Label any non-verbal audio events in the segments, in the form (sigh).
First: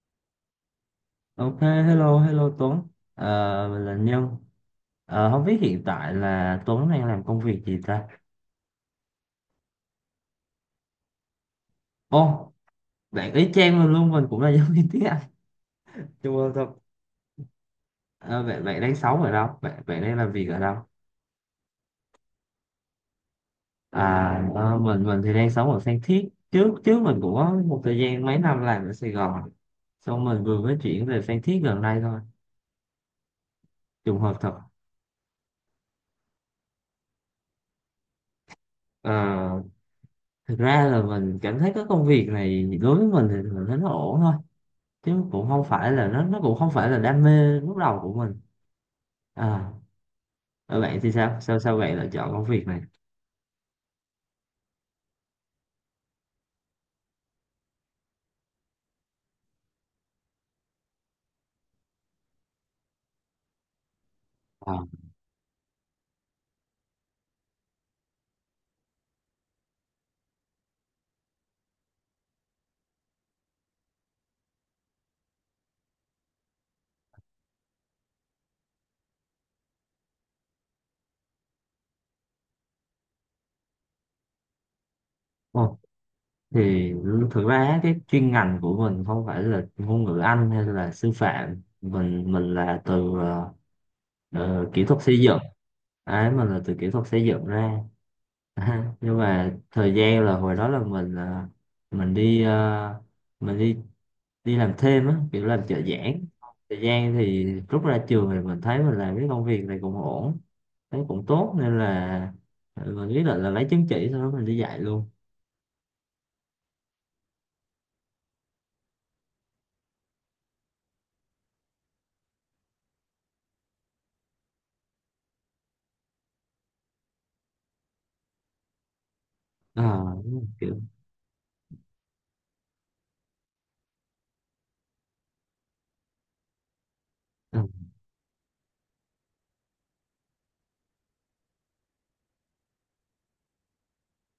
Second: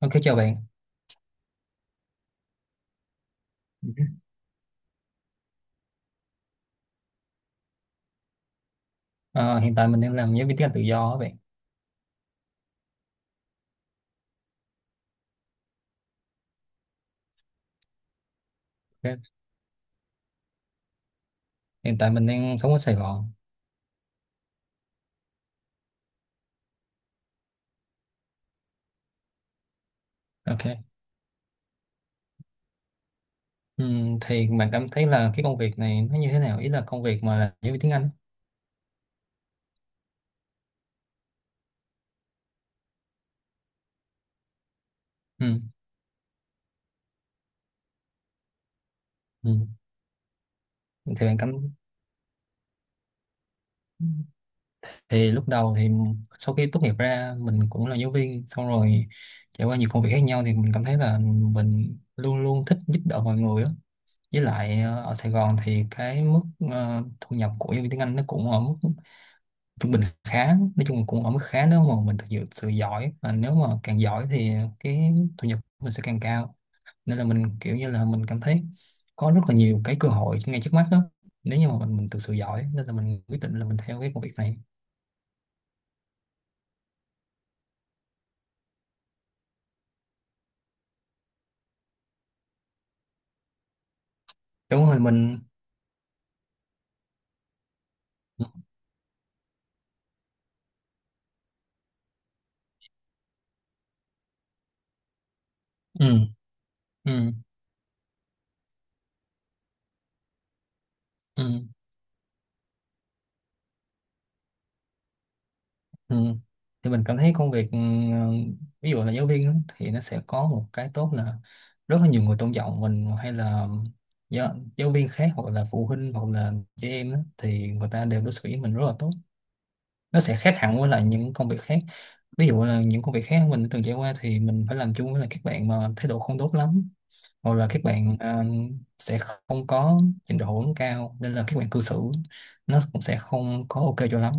Ok chào bạn. Ok, hello Tuấn. Mình là Nhân. Không biết hiện tại là Tuấn đang làm công việc gì ta? Ờ, Hiện tại mình đang làm giáo viên tiếng Anh tự do á bạn. Ô, bạn ý chang mình luôn, mình cũng là giáo viên tiếng Anh. Chua thật. Bạn đang sống Ok. ở đâu? Bạn đang làm việc ở đâu? Hiện tại mình đang sống ở Sài Gòn. À, mình thì đang sống ở Phan Thiết. Trước trước mình cũng có một thời gian mấy năm làm ở Sài Gòn. Xong mình vừa mới Ok. chuyển về Phan Thiết gần đây thôi. Trùng hợp Thì thật. bạn cảm thấy là cái công việc này nó như thế nào? Ý là công việc mà là giáo viên tiếng Anh. À, thực ra là mình cảm thấy cái công việc này đối với mình thì mình thấy nó ổn thôi, chứ Ừ. cũng không phải là nó cũng không phải là đam mê lúc đầu của mình. Ừ. À ở bạn thì Thì bạn sao cảm sao sao bạn lại chọn công việc này? thì lúc đầu thì sau khi tốt nghiệp ra mình cũng là giáo viên xong rồi trải qua nhiều công việc khác nhau, thì mình cảm thấy là mình luôn luôn thích giúp đỡ mọi người á. Với lại à ở Sài Gòn thì cái mức thu nhập của giáo viên tiếng Anh nó cũng ở mức trung bình khá, nói chung cũng ở mức khá nếu mà mình thực sự giỏi, và nếu mà càng giỏi thì cái thu nhập mình sẽ càng cao, nên là mình kiểu như là mình cảm thấy có rất là nhiều cái cơ hội ngay trước mắt đó, nếu như mà mình thực sự giỏi, nên là mình quyết định là mình theo cái công việc này. ồ, thì thực ra cái chuyên ngành của mình không phải là ngôn ngữ Anh hay là sư phạm, mình là từ kỹ Đúng rồi. thuật xây Mình. dựng. Đấy, mình là từ kỹ thuật xây dựng ra. (laughs) Nhưng mà thời gian là hồi đó là mình ờ, mình đi đi làm thêm á, kiểu làm trợ Ừ. giảng. Thời gian Ừ. thì rút ra trường thì mình thấy mình làm cái công việc này cũng ổn. Thấy cũng Ừ. tốt nên là mình quyết định là lấy chứng chỉ, sau đó mình đi dạy luôn. Ừ. Thì mình cảm thấy công việc ví dụ là giáo viên á, thì nó sẽ có một cái tốt là rất là nhiều người tôn trọng mình, hay là giáo viên khác hoặc là phụ huynh hoặc là trẻ em á, thì người ta đều đối xử với mình rất là tốt. à, Nó sẽ khác kiểu hẳn với lại những công việc khác. Ví dụ là những công việc khác mình đã từng trải qua thì mình phải làm chung với lại các bạn mà thái độ không tốt lắm, hoặc ờ, là các bạn sẽ không có trình độ cao, nên là các bạn cư xử nó cũng sẽ không có ok cho lắm.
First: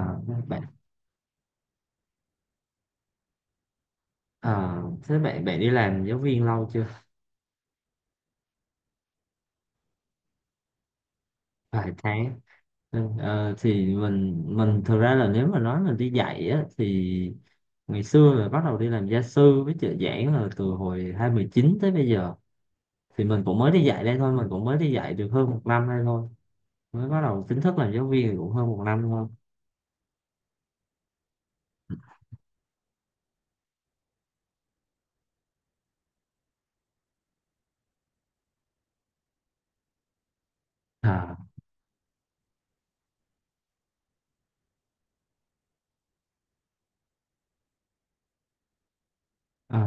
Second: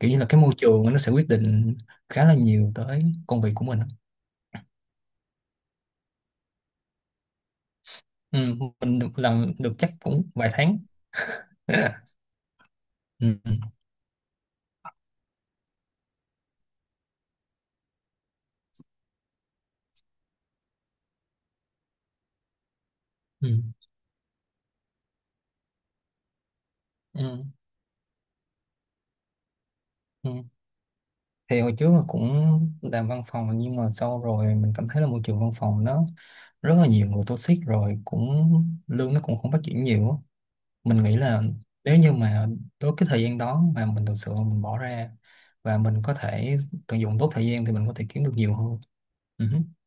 Kiểu như là cái môi bạn trường nó sẽ quyết định khá là nhiều tới công việc của mình. à, thế bạn bạn đi làm giáo viên lâu chưa? Ừ, mình được làm được chắc cũng vài tháng. Vài (laughs) tháng. Ừ, Ừ, ừ, thì mình thực ra là nếu mà nói mình đi dạy á, thì ngày xưa là bắt đầu đi làm gia sư với trợ giảng là từ hồi 2019 tới bây giờ. Thì mình ừ, cũng mới đi dạy đây thôi, mình cũng mới đi dạy được hơn một năm đây thôi. Mới bắt đầu ừ. chính thức làm giáo viên thì cũng hơn một năm thôi. Ừ. Thì hồi trước là cũng làm văn phòng, nhưng mà sau rồi mình cảm thấy là môi trường văn phòng nó rất là nhiều người toxic, rồi cũng lương nó cũng không phát triển nhiều á. Mình nghĩ à, là nếu như mà tới cái thời gian đó mà mình thực sự mình bỏ ra và mình có thể tận dụng tốt thời gian thì mình có thể kiếm được nhiều hơn. Ừ. ờ.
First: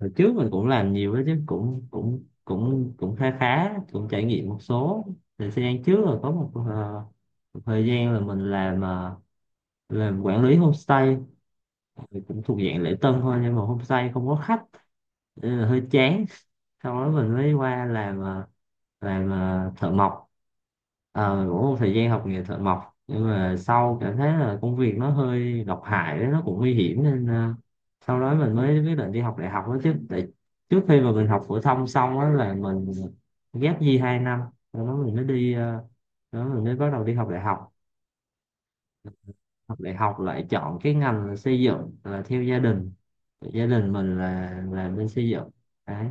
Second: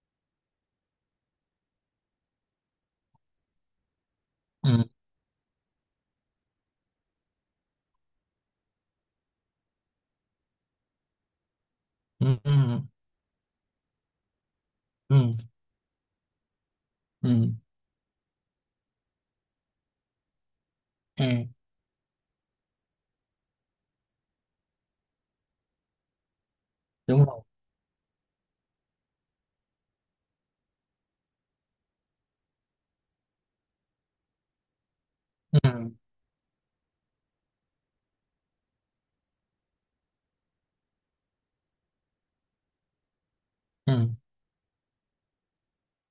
hồi trước mình cũng làm nhiều đó chứ, cũng cũng cũng cũng khá khá, cũng trải nghiệm một Ừ. số. Thời gian trước là có một thời gian là mình làm làm quản lý homestay. Thì Ừ. Ừ. cũng thuộc Ừ. dạng lễ tân thôi, nhưng mà homestay không có khách Ừ. nên là hơi chán. Sau đó mình Ừ. mới qua làm thợ mộc. Ừ, Ờ, cũng một thời gian học nghề thợ mộc, nhưng mà sau cảm thấy là công việc nó hơi độc hại đấy, nó cũng nguy hiểm đúng nên rồi. sau đó mình mới quyết định đi học đại học đó chứ, tại trước khi mà mình học phổ thông xong á là mình ghép gì 2 năm, sau đó mình mới đi Ừ, ờ, đó mình mới bắt đầu đi học đại học. Học đại học lại chọn cái ngành là xây dựng, là theo gia đình. Gia đình ừ. mình là bên xây dựng. Đấy,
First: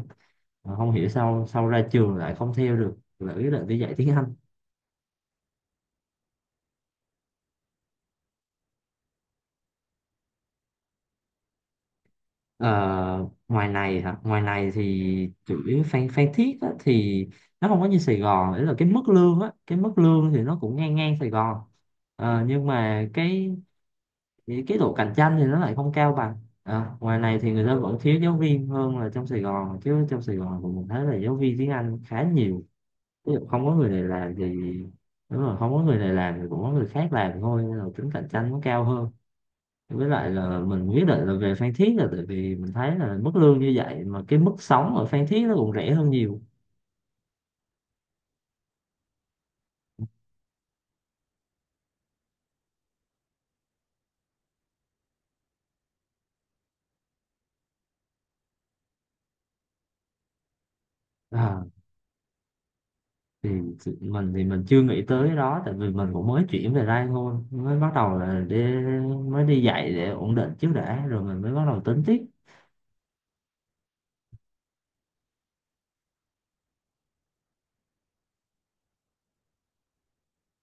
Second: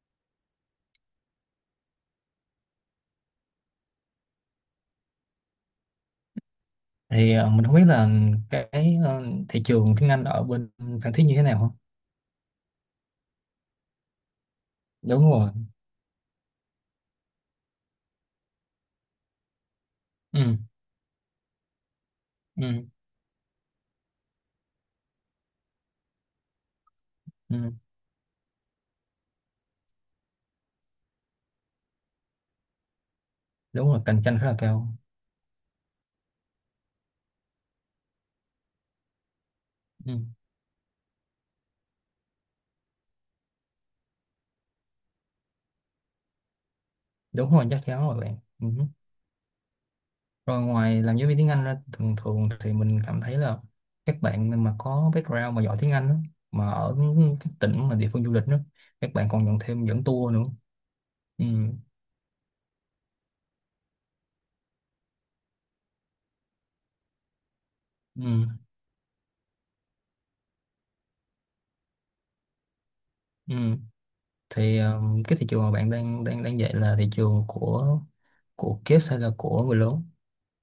mà không hiểu sao sau ra trường lại không theo được, lại quyết định đi dạy tiếng Anh. Thì mình không biết là cái thị trường tiếng Anh ở bên Phan Thiết như thế nào không? Ờ, ngoài này hả? Ngoài này thì Đúng rồi. chủ yếu Phan Phan Thiết á, thì nó không có như Sài Gòn đấy, là cái mức lương á, cái mức lương thì Ừ, nó cũng ngang ngang Sài Gòn. Ờ, nhưng ừ, mà cái độ cạnh tranh thì nó lại không cao bằng. Ờ, ngoài này thì người ừ. ta vẫn thiếu giáo viên hơn là trong Sài Gòn, chứ trong Sài Gòn thì mình thấy là giáo viên tiếng Anh khá nhiều. Ví dụ không có Đúng người rồi, này cạnh làm tranh thì, rất là cao. đúng rồi, không có người này làm thì cũng có người khác làm thôi, nên là tính cạnh tranh nó cao hơn. Với Ừ. lại là mình quyết định là về Phan Thiết là tại vì mình thấy là mức lương như vậy mà cái mức sống ở Phan Thiết nó cũng rẻ hơn nhiều. Đúng rồi, chắc chắn rồi bạn. Ừ. Rồi ngoài làm giáo viên tiếng Anh ra, thường thường thì mình cảm thấy là các bạn mà có background mà giỏi tiếng Anh á, mà ở các tỉnh mà địa phương du lịch đó, các bạn còn nhận thêm dẫn tour nữa. Ừ, À, thì thì mình thì mình chưa nghĩ tới cái đó, tại vì mình cũng mới chuyển về đây thôi, mới bắt đầu ừ, là đi, mới đi dạy để ổn định trước đã, rồi mình mới bắt đầu tính tiếp. ừ. Thì cái thị trường mà bạn đang đang đang dạy là thị trường của kids hay là của người lớn?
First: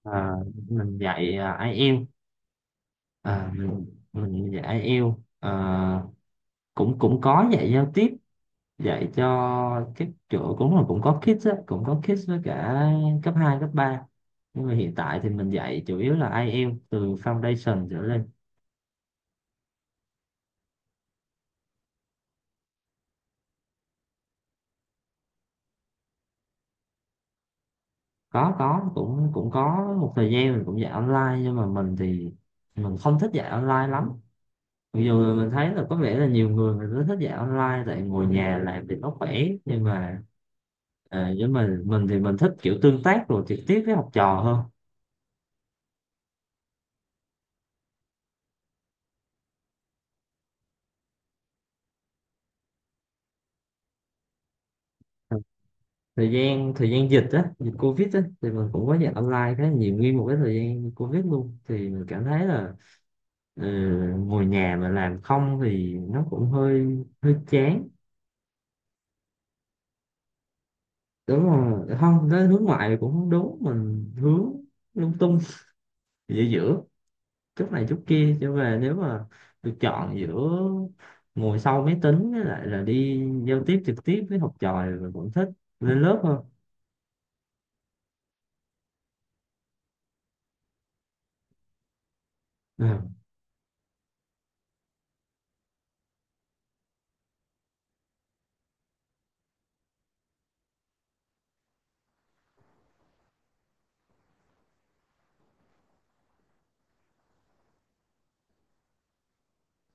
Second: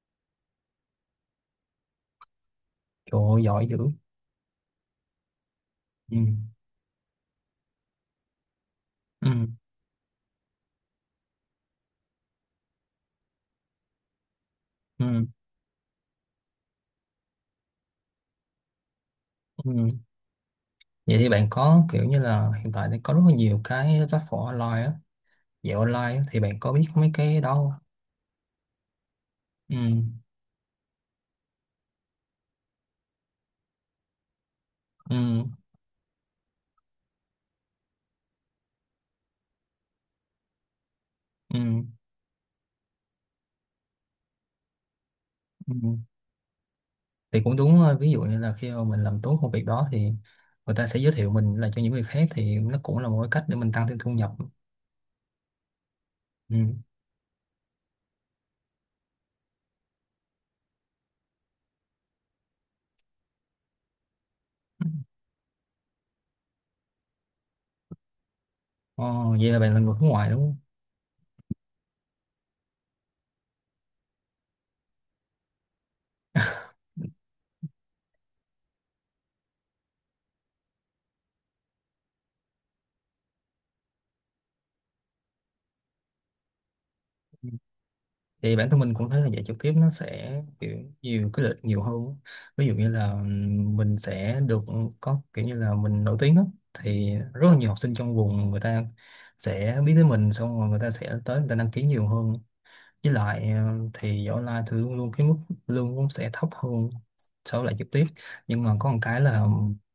À, mình dạy IELTS. Trời ơi, à, giỏi dữ. mình, mình dạy IELTS. à, Ừ. cũng cũng có dạy giao tiếp, dạy Ừ. cho các chỗ, cũng là cũng có kids á, cũng có kids với cả cấp 2 cấp ba, nhưng mà hiện tại Ừ. thì mình dạy chủ yếu là IELTS từ foundation trở lên. Ừ. Vậy thì bạn có kiểu như là hiện tại thì có rất là nhiều cái platform online á, dạy online á, thì bạn có biết mấy cái đó không? Có, cũng cũng Ừ. có một thời gian mình cũng dạy online, nhưng mà mình thì mình không thích dạy online lắm. Mặc Ừ. dù là mình thấy là có vẻ là nhiều người người ta thích dạy online tại ngồi nhà làm thì nó khỏe, nhưng mà. Với Ừ. mình thì mình thích kiểu tương tác rồi trực tiếp với học trò hơn. Ừ. Thì cũng đúng thôi. Ví dụ như là khi mà mình làm tốt công việc đó thì người ta sẽ giới thiệu mình là cho những người khác, thì nó cũng là một cái cách để mình tăng thêm thu nhập. thời Ừ. gian thời gian dịch á, dịch covid á, thì mình cũng có dạy online khá là nhiều, nguyên một cái thời gian covid luôn, thì mình cảm thấy là ừ, ngồi nhà mà làm không thì nó cũng hơi hơi chán. Ồ, vậy là bạn là người nước ngoài đúng Đúng rồi, không, nó hướng ngoại cũng không đúng, mình hướng lung tung, giữa giữa chút này chút kia, cho về nếu mà được chọn giữa ngồi sau máy tính với lại là đi giao tiếp trực tiếp với học trò thì mình vẫn thích lên lớp hơn. không? Thì bản thân mình cũng thấy là dạy trực tiếp nó sẽ kiểu nhiều cái lợi nhiều hơn á. Ví dụ như là Ừ. mình sẽ được, có kiểu như là mình nổi tiếng á, thì rất là nhiều học sinh trong vùng người ta sẽ biết tới mình, xong rồi người ta sẽ tới người ta đăng ký nhiều hơn. Với lại thì dạy online thì luôn luôn cái mức lương cũng sẽ thấp hơn so với lại trực tiếp. Nhưng mà có một cái là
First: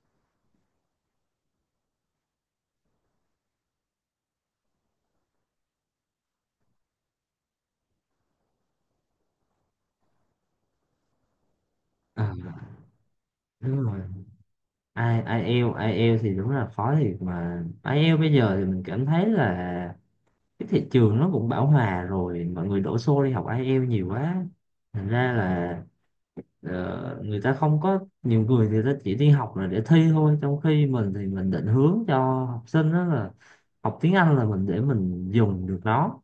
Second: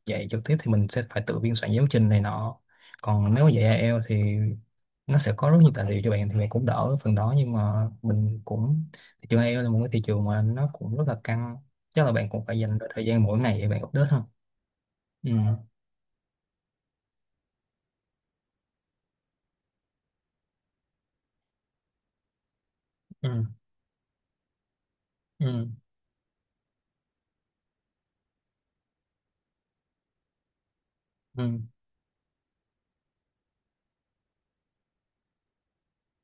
dạy trực tiếp thì mình sẽ phải tự biên soạn giáo trình này nọ, còn nếu mà dạy IELTS thì nó sẽ có rất nhiều tài liệu cho bạn thì bạn cũng đỡ phần đó. Nhưng mà mình cũng, thị trường AI eo là một cái thị trường mà nó cũng rất là căng, chắc là à, bạn cũng phải dành thời gian mỗi ngày để đúng bạn rồi, update ha. Ừ. ai IELTS IELTS thì đúng là khó thiệt, mà ai IELTS bây giờ thì mình cảm thấy là cái thị trường nó cũng bão hòa rồi, mọi người đổ xô Ừ. đi học IELTS nhiều quá, thành ra Ừ. là người ta không có nhiều, người thì ta chỉ đi học là để thi thôi, trong khi mình thì mình Ừ. định hướng cho học sinh đó là học tiếng Anh là mình để mình dùng được nó.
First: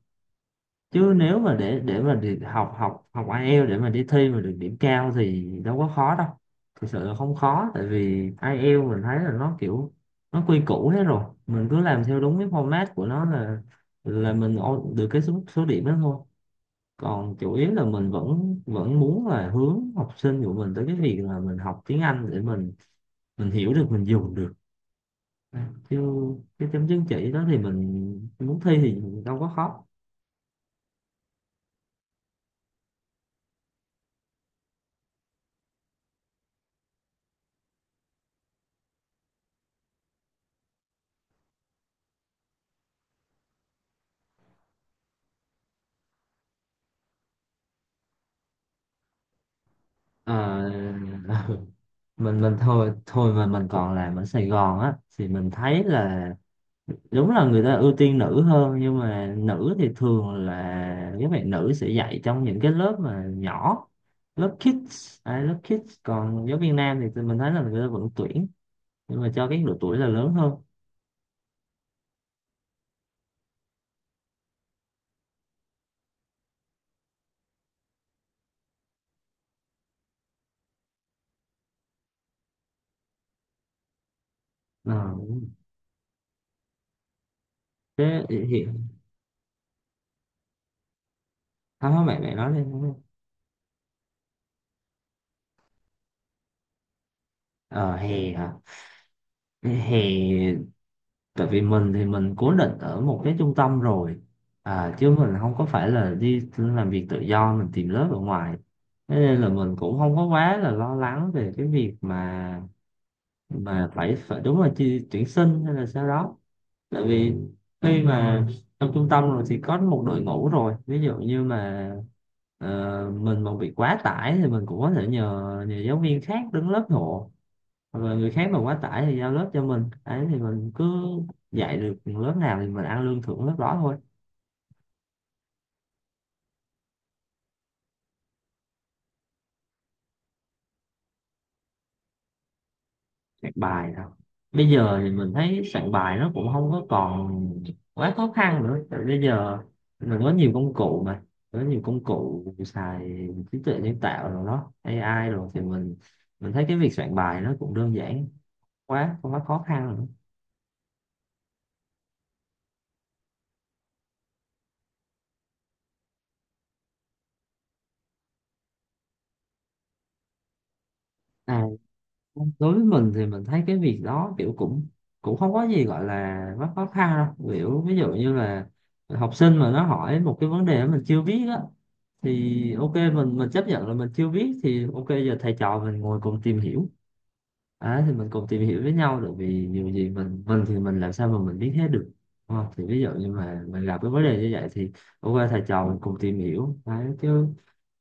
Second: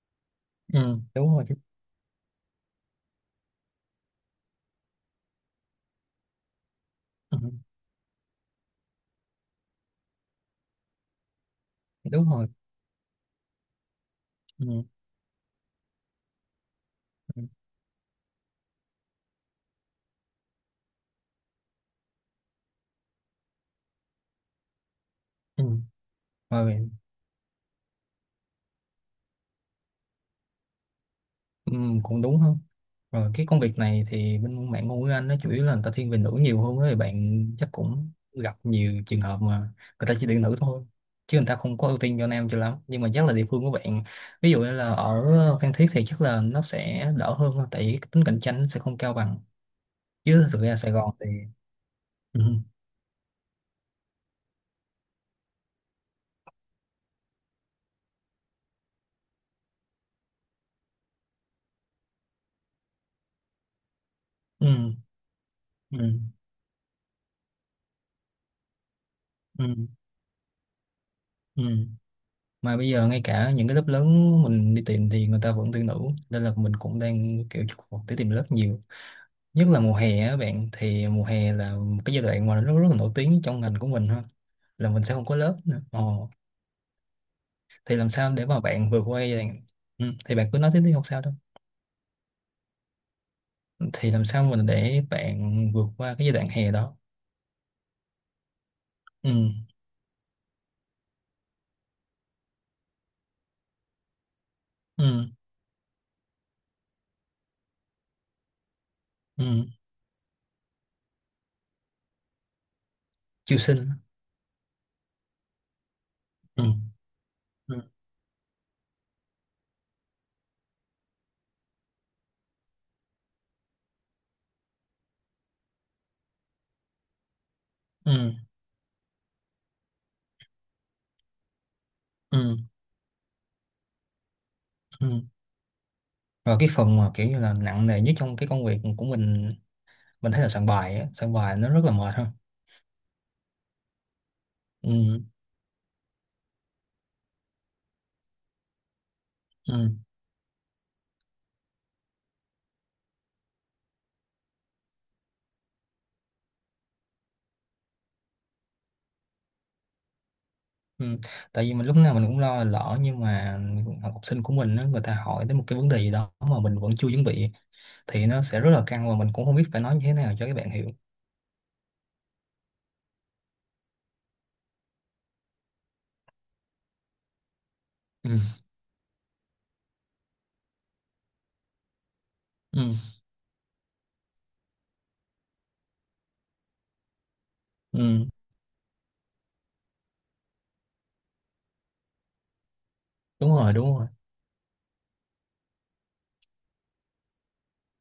Ừ. Chứ Đúng nếu rồi mà chứ. để mà đi học học học IELTS để mà đi thi mà được điểm cao thì đâu có khó đâu. Thực sự là không Ừ. khó, tại vì IELTS mình thấy là nó kiểu nó quy củ hết rồi, mình cứ làm theo Đúng đúng cái rồi. format của nó là Ừ. Được cái số số điểm đó thôi. Còn Ừ. chủ yếu là mình vẫn vẫn muốn là hướng học sinh của mình tới cái việc là mình học tiếng Anh để mình hiểu được, mình dùng được. Ừ. Chứ cái chấm Rồi. chứng chỉ đó thì mình muốn thi thì đâu có khó. Ừ, cũng đúng không? Rồi cái công việc này thì bên bạn ngôn ngữ Anh nó chủ yếu là người ta thiên về nữ nhiều hơn ấy. Bạn chắc cũng gặp nhiều trường hợp mà người ta chỉ tuyển nữ thôi. Chứ người ta không có ưu tiên cho nam cho lắm. Nhưng mà chắc là địa phương của bạn, ví dụ như là ở Phan Thiết thì chắc là nó sẽ đỡ hơn thôi. Tại vì cái tính cạnh tranh nó sẽ không cao bằng. Ờ, Chứ thực ra Sài Gòn thì... mình Ừ. mình thôi thôi mà mình còn làm ở Sài Gòn á, thì mình thấy là đúng là người ta ưu tiên nữ hơn, nhưng mà nữ thì thường là các bạn nữ sẽ dạy trong những cái lớp mà nhỏ. Lớp Ừ. kids à, lớp kids, Ừ. còn giáo viên nam thì tụi mình thấy là người ta vẫn tuyển, nhưng mà cho cái Ừ. độ tuổi là lớn hơn. Ừ. Mà bây giờ ngay cả những cái lớp lớn mình đi tìm thì người ta vẫn tuyển nữ. Nên là mình cũng đang kiểu chụp vào để tìm lớp, nhiều nhất là mùa hè á bạn, thì mùa hè là một cái giai đoạn mà nó rất là nổi tiếng trong ngành của mình ha, là mình Ờ, sẽ không có lớp nữa. Ồ, thì làm thế sao để mà hiện. bạn vượt qua giai đoạn... Ừ, thì bạn cứ nói tiếp đi không sao đâu. Không, không, bạn bạn nói đi. Thì làm sao mình để bạn vượt qua cái giai đoạn hè đó? Ờ hè hả? Ừ. Hè. Tại vì mình thì mình cố định ở một cái trung tâm rồi. Chứ mình Ừ. không có phải là đi làm việc tự do mình tìm lớp ở ngoài. Thế nên là Ừ. mình cũng không có quá là lo lắng về cái việc mà Chiêu sinh. mà phải phải đúng là chi, tuyển sinh hay là sao đó. Ừ. Tại vì Ừ. khi mà trong trung tâm rồi thì có một đội ngũ rồi, ví dụ như mà ờ, mình mà bị quá tải thì mình cũng có thể nhờ nhờ giáo viên khác đứng lớp hộ. Hoặc là người Ừ. khác mà quá tải thì giao lớp cho mình ấy, thì mình cứ dạy được lớp Ừ. nào thì mình ăn lương thưởng lớp đó thôi. Ừ. Rồi cái phần mà kiểu như là nặng nề nhất trong cái công việc của mình thấy là soạn bài á, soạn bài nó rất là mệt ha. Soạn bài nào. Bây giờ thì Ừ. mình thấy soạn bài nó cũng không có còn quá khó khăn nữa, tại bây giờ Ừ. mình có nhiều công cụ mà, có nhiều công cụ xài trí tuệ nhân tạo rồi đó, AI rồi thì mình thấy cái việc soạn bài nó cũng đơn giản, quá không quá khó khăn nữa. Ừ. Tại vì mình lúc nào mình cũng lo lỡ nhưng mà học sinh của mình á, người ta hỏi tới một cái vấn đề gì đó mà mình vẫn chưa chuẩn bị thì nó sẽ rất là căng và mình cũng không biết phải nói như thế nào cho các bạn hiểu. À đối với mình thì mình thấy cái việc đó kiểu, cũng cũng không có gì gọi là quá khó khăn đâu, kiểu ví dụ như Ừ. là học sinh mà nó hỏi một cái vấn đề mà mình chưa biết á. Thì Ừ. ok, mình chấp nhận là mình chưa biết, thì ok, giờ thầy trò mình ngồi cùng tìm hiểu. Thì mình Ừ. cùng tìm hiểu với nhau, tại vì nhiều gì mình thì mình làm sao mà mình biết hết được? Đúng không? Thì ví dụ như Đúng mà rồi, mình đúng gặp rồi. cái vấn đề như vậy thì ok thầy trò mình cùng tìm hiểu. Đấy, chứ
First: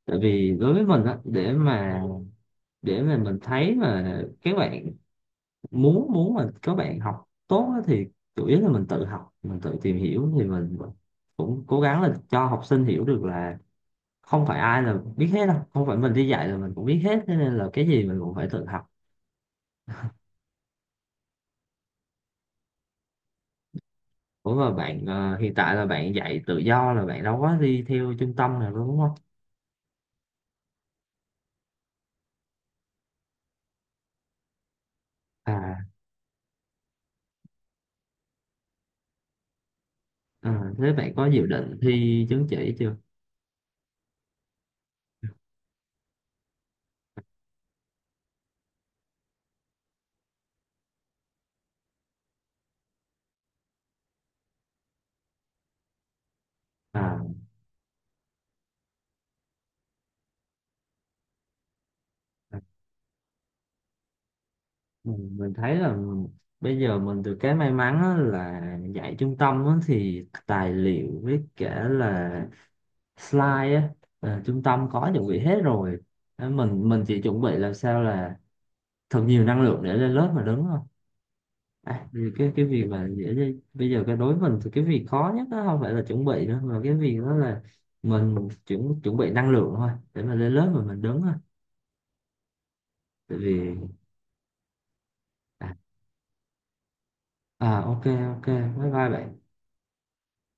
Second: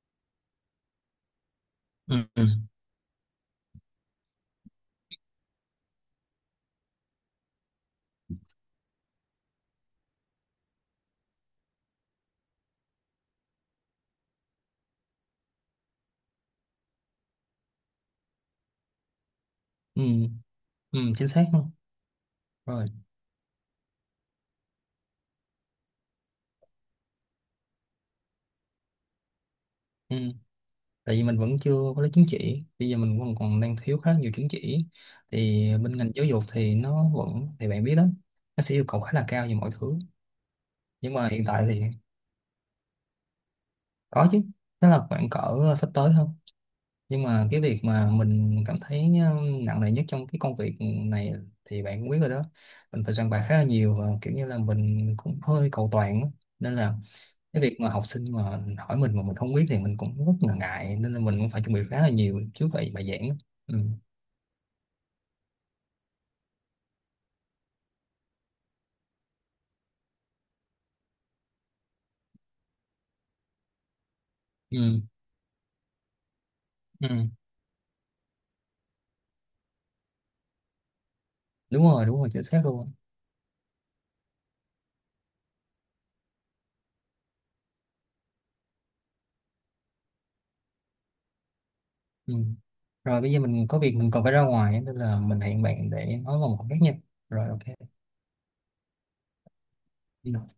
tại vì đối với mình á, để mà Ừ. Ừ. để mà mình thấy mà các bạn muốn muốn mà các bạn học tốt á, thì chủ yếu là mình tự học mình tự tìm hiểu. Thì mình cũng cố gắng là cho học sinh hiểu được là không phải ai là biết hết đâu, không phải mình đi dạy là mình cũng biết hết, thế nên là cái gì mình cũng phải tự học. Ừ. Ừ. Chính xác không? Rồi. Ủa mà bạn hiện tại là bạn dạy tự do là bạn đâu có đi theo trung tâm nào đâu, đúng không? Ừ. Tại vì mình vẫn chưa có lấy chứng chỉ, bây giờ mình còn còn đang thiếu khá nhiều chứng chỉ, thì à, bên ngành giáo dục thì nó vẫn, thì bạn biết đó, nó sẽ yêu cầu khá là cao về mọi thứ. à thế bạn Nhưng có mà hiện dự tại định thì thi chứng chỉ chưa? có chứ, nó là khoảng cỡ sắp tới thôi. Nhưng mà cái việc mà mình cảm thấy nặng nề nhất trong cái công việc này thì bạn cũng biết rồi đó, mình phải soạn bài khá là nhiều và kiểu như là mình cũng hơi cầu toàn á. Nên là à cái việc mà học sinh mà hỏi mình mà mình không biết thì mình cũng rất là ngại, nên là mình cũng phải chuẩn bị khá là nhiều à, trước bài bài giảng á. Ừ. mình mình thấy là bây giờ mình được cái may mắn á là dạy trung tâm á, thì tài liệu với cả là slide á, trung tâm Ừ. có chuẩn bị hết rồi. Ờ, mình Ừ. chỉ chuẩn bị làm sao là thật nhiều năng lượng để lên lớp mà, đúng không? Đúng à, rồi, đúng thì rồi, chính cái xác cái việc luôn. mà dễ bây giờ cái, đối với mình thì cái việc khó nhất đó không phải là chuẩn bị nữa, mà cái việc đó là mình chuẩn chuẩn bị năng lượng thôi để mà lên lớp mà mình đứng thôi. Ừ. Rồi bây Tại giờ vì, mình có việc mình còn phải ra ngoài á, nên là mình hẹn à, bạn để nói vào một khác nha. Rồi ok. ok, ok, bye bye bạn. Ừ.